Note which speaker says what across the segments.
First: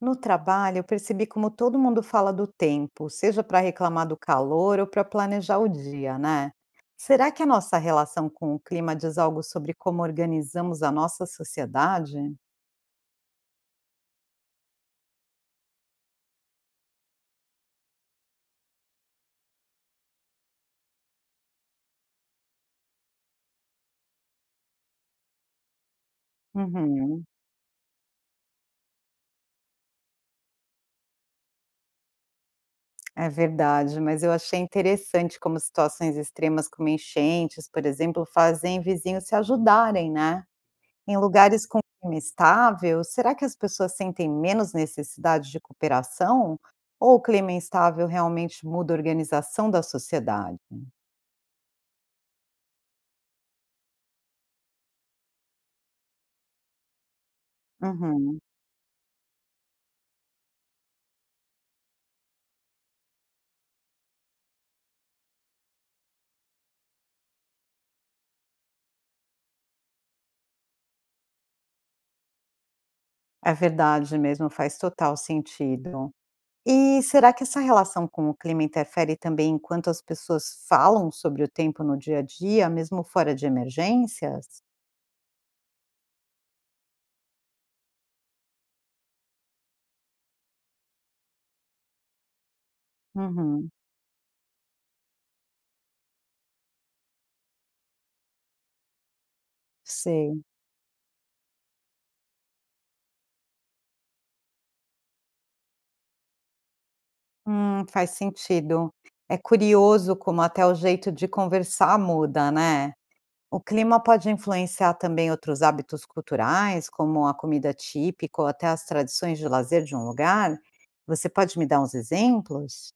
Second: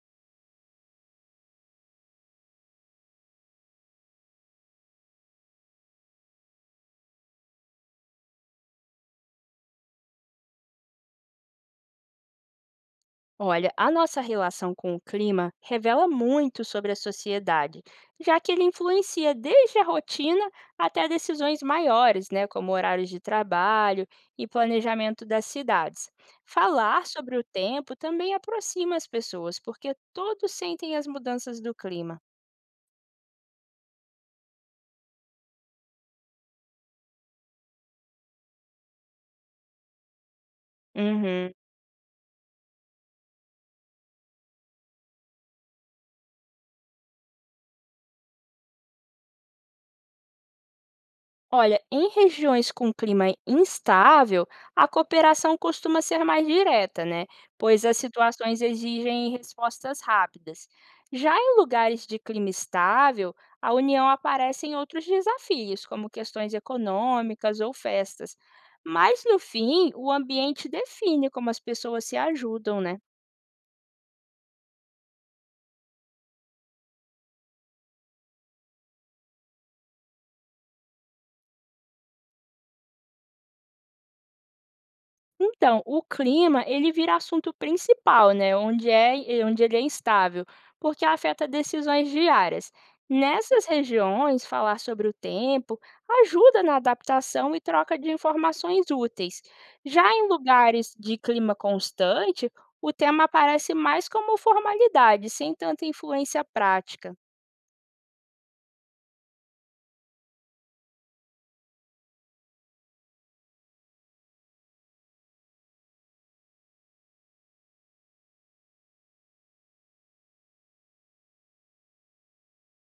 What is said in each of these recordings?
Speaker 1: No trabalho, eu percebi como todo mundo fala do tempo, seja para reclamar do calor ou para planejar o dia, né? Será que a nossa relação com o clima diz algo sobre como organizamos a nossa sociedade?
Speaker 2: Olha, a nossa relação com o clima revela muito sobre a sociedade, já que ele influencia desde a rotina até decisões maiores, né, como horários de trabalho e planejamento das cidades. Falar
Speaker 1: Uhum,
Speaker 2: sobre o tempo também aproxima as pessoas, porque todos sentem as mudanças do clima.
Speaker 1: é verdade, mas eu achei interessante como situações extremas, como enchentes, por exemplo, fazem vizinhos se ajudarem, né? Em
Speaker 2: Uhum.
Speaker 1: lugares com clima estável, será que as pessoas sentem menos necessidade de cooperação? Ou o clima instável realmente muda a organização da sociedade?
Speaker 2: Olha, em regiões com clima instável, a cooperação costuma ser mais direta, né? Pois as
Speaker 1: Uhum.
Speaker 2: situações exigem respostas rápidas. Já em lugares de clima estável, a união aparece em outros desafios, como questões econômicas ou festas. Mas, no fim, o ambiente define como as pessoas se ajudam, né?
Speaker 1: É verdade mesmo, faz total sentido. E será que essa relação com o clima interfere também enquanto as pessoas falam sobre o tempo no dia a dia, mesmo fora de emergências?
Speaker 2: Então, o clima, ele vira assunto principal, né? E onde ele é instável, porque afeta decisões diárias. Nessas
Speaker 1: Uhum,
Speaker 2: regiões, falar sobre o tempo ajuda na adaptação e troca de informações úteis. Já em
Speaker 1: sei.
Speaker 2: lugares de clima constante, o tema aparece mais como formalidade, sem tanta influência prática.
Speaker 1: Faz sentido. É curioso como até o jeito de conversar muda, né? O clima pode influenciar também outros hábitos culturais, como a comida típica ou até as tradições de lazer de um lugar? Você pode me dar uns exemplos?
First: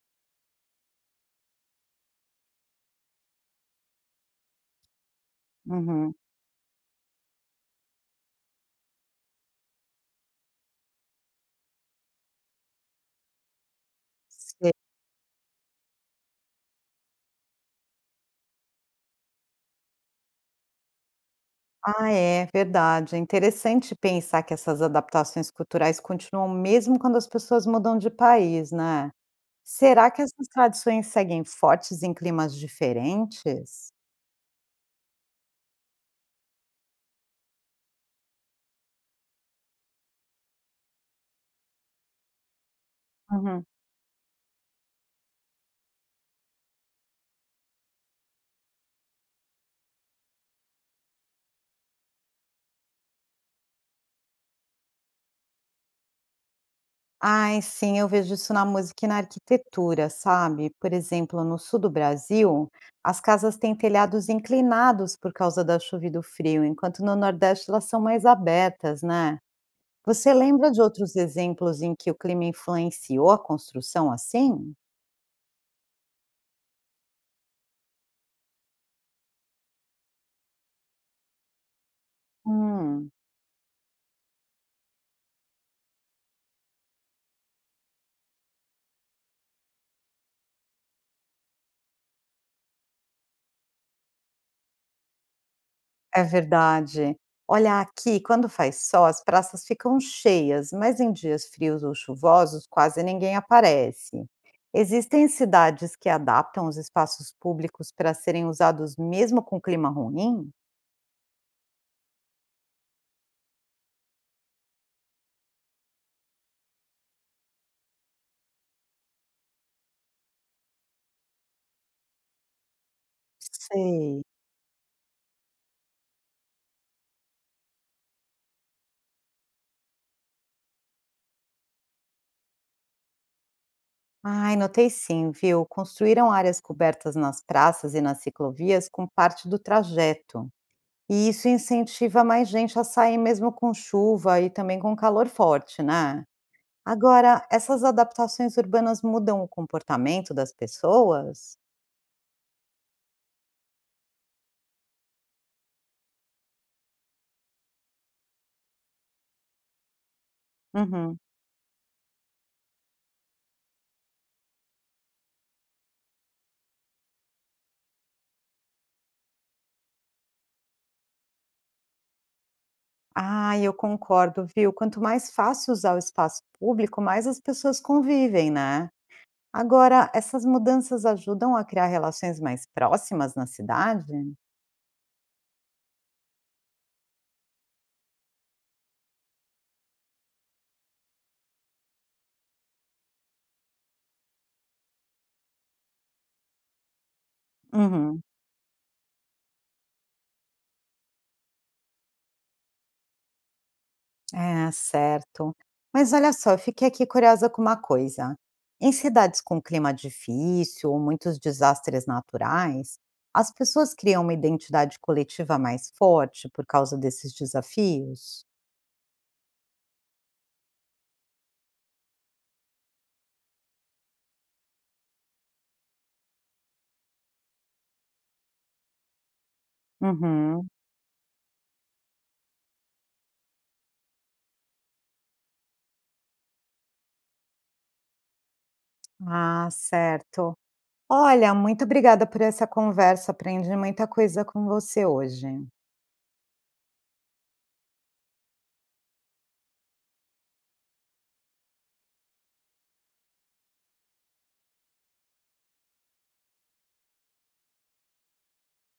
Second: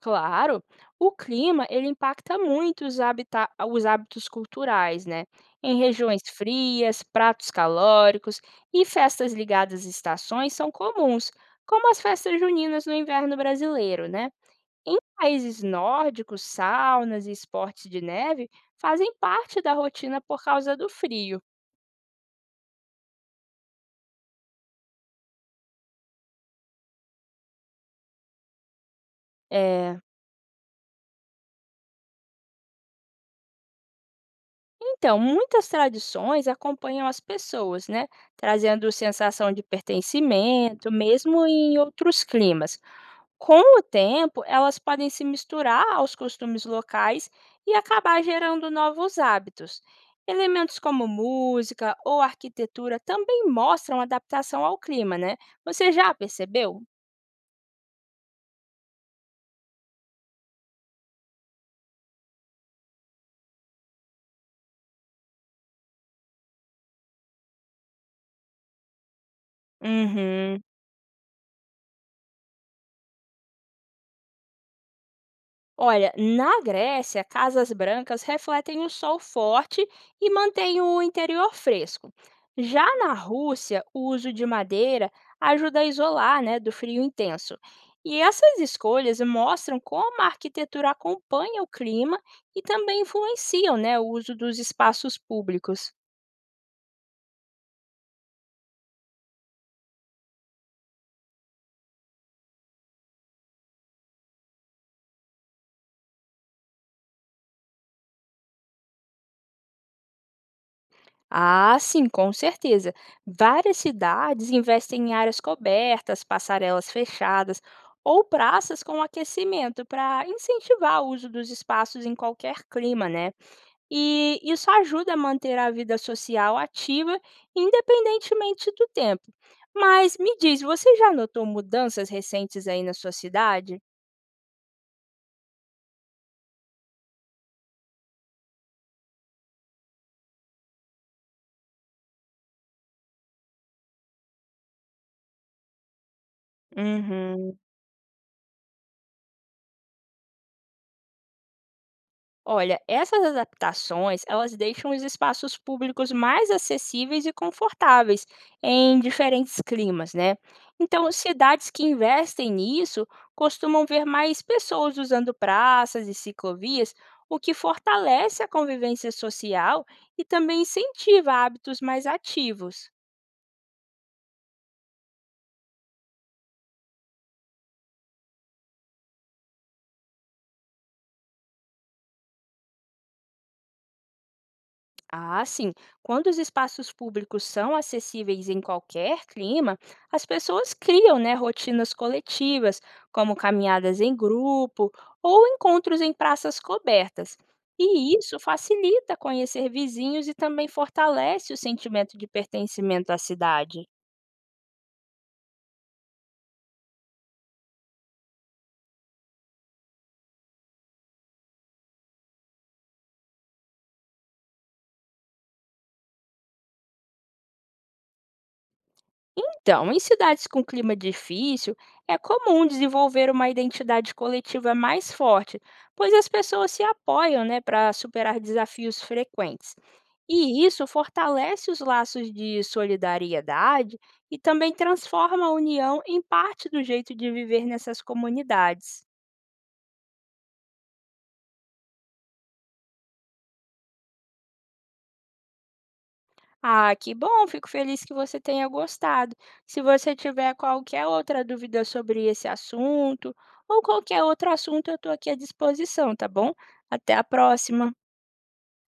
Speaker 2: Claro, o clima ele impacta muito os hábitos culturais, né? Em
Speaker 1: Uhum.
Speaker 2: regiões frias, pratos calóricos e festas ligadas às estações são comuns, como as festas juninas no inverno brasileiro, né?
Speaker 1: Sei.
Speaker 2: Em países nórdicos, saunas e esportes de neve fazem parte da rotina por causa do frio.
Speaker 1: Ah, é verdade. É interessante pensar que essas adaptações culturais continuam mesmo quando as pessoas mudam de país, né?
Speaker 2: eh,
Speaker 1: Será que essas tradições seguem fortes em climas diferentes?
Speaker 2: Então, muitas tradições acompanham as pessoas, né? Trazendo sensação de pertencimento, mesmo em outros climas. Com o tempo, elas podem se misturar aos costumes locais e acabar gerando novos hábitos. Elementos como música ou arquitetura também mostram adaptação ao clima, né? Você já percebeu?
Speaker 1: Ai, sim, eu vejo isso na música e na arquitetura, sabe? Por exemplo, no sul do Brasil, as casas têm telhados inclinados por causa da chuva e do frio, enquanto no Nordeste elas são mais abertas, né? Você
Speaker 2: Uhum.
Speaker 1: lembra de outros exemplos em que o clima influenciou a construção assim?
Speaker 2: Olha, na Grécia, casas brancas refletem o sol forte e mantêm o interior fresco. Já
Speaker 1: Hum.
Speaker 2: na Rússia, o uso de madeira ajuda a isolar, né, do frio intenso. E essas escolhas mostram como a arquitetura acompanha o clima e também influenciam, né, o uso dos espaços públicos.
Speaker 1: É verdade. Olha, aqui, quando faz sol, as praças ficam cheias, mas em dias frios ou chuvosos, quase ninguém aparece. Existem cidades que adaptam os espaços públicos para serem usados mesmo com clima ruim?
Speaker 2: Ah, sim, com certeza. Várias cidades investem em áreas cobertas, passarelas fechadas ou praças com aquecimento para incentivar o uso dos espaços em qualquer clima, né?
Speaker 1: Sei.
Speaker 2: E isso ajuda a manter a vida social ativa, independentemente do tempo. Mas me diz, você já notou mudanças recentes aí na sua cidade?
Speaker 1: Ai, notei sim, viu? Construíram áreas cobertas nas praças e nas ciclovias com parte do trajeto. E isso incentiva mais gente a sair mesmo com chuva e também com calor forte, né? Agora,
Speaker 2: Uhum.
Speaker 1: essas adaptações urbanas mudam o comportamento das pessoas?
Speaker 2: Olha, essas adaptações, elas deixam os espaços públicos mais acessíveis e confortáveis em diferentes climas, né? Então,
Speaker 1: Uhum.
Speaker 2: cidades que investem nisso costumam ver mais pessoas usando praças e ciclovias, o que fortalece a convivência social e também incentiva hábitos mais ativos.
Speaker 1: Ah, eu concordo, viu? Quanto mais fácil usar o espaço público, mais as pessoas convivem, né? Agora, essas mudanças ajudam a criar relações mais próximas na cidade?
Speaker 2: Ah, sim. Quando os espaços públicos são acessíveis em qualquer clima, as pessoas criam, né, rotinas coletivas, como caminhadas em grupo ou encontros em praças cobertas. E
Speaker 1: Uhum.
Speaker 2: isso facilita conhecer vizinhos e também fortalece o sentimento de pertencimento à cidade.
Speaker 1: É, certo. Mas olha só, eu fiquei aqui curiosa com uma coisa. Em cidades com clima difícil ou muitos desastres naturais, as pessoas criam uma identidade coletiva mais forte por causa desses desafios?
Speaker 2: Então, em cidades com clima difícil, é comum desenvolver uma identidade coletiva mais forte, pois as pessoas se apoiam né, para superar desafios frequentes. E
Speaker 1: Uhum.
Speaker 2: isso fortalece os laços de solidariedade e também transforma a união em parte do jeito de viver nessas comunidades.
Speaker 1: Ah, certo. Olha, muito obrigada por essa conversa. Aprendi muita coisa com você hoje.
Speaker 2: Ah, que bom, fico feliz que você tenha gostado. Se você tiver qualquer outra dúvida sobre esse assunto ou qualquer outro assunto, eu estou aqui à disposição, tá bom? Até a próxima.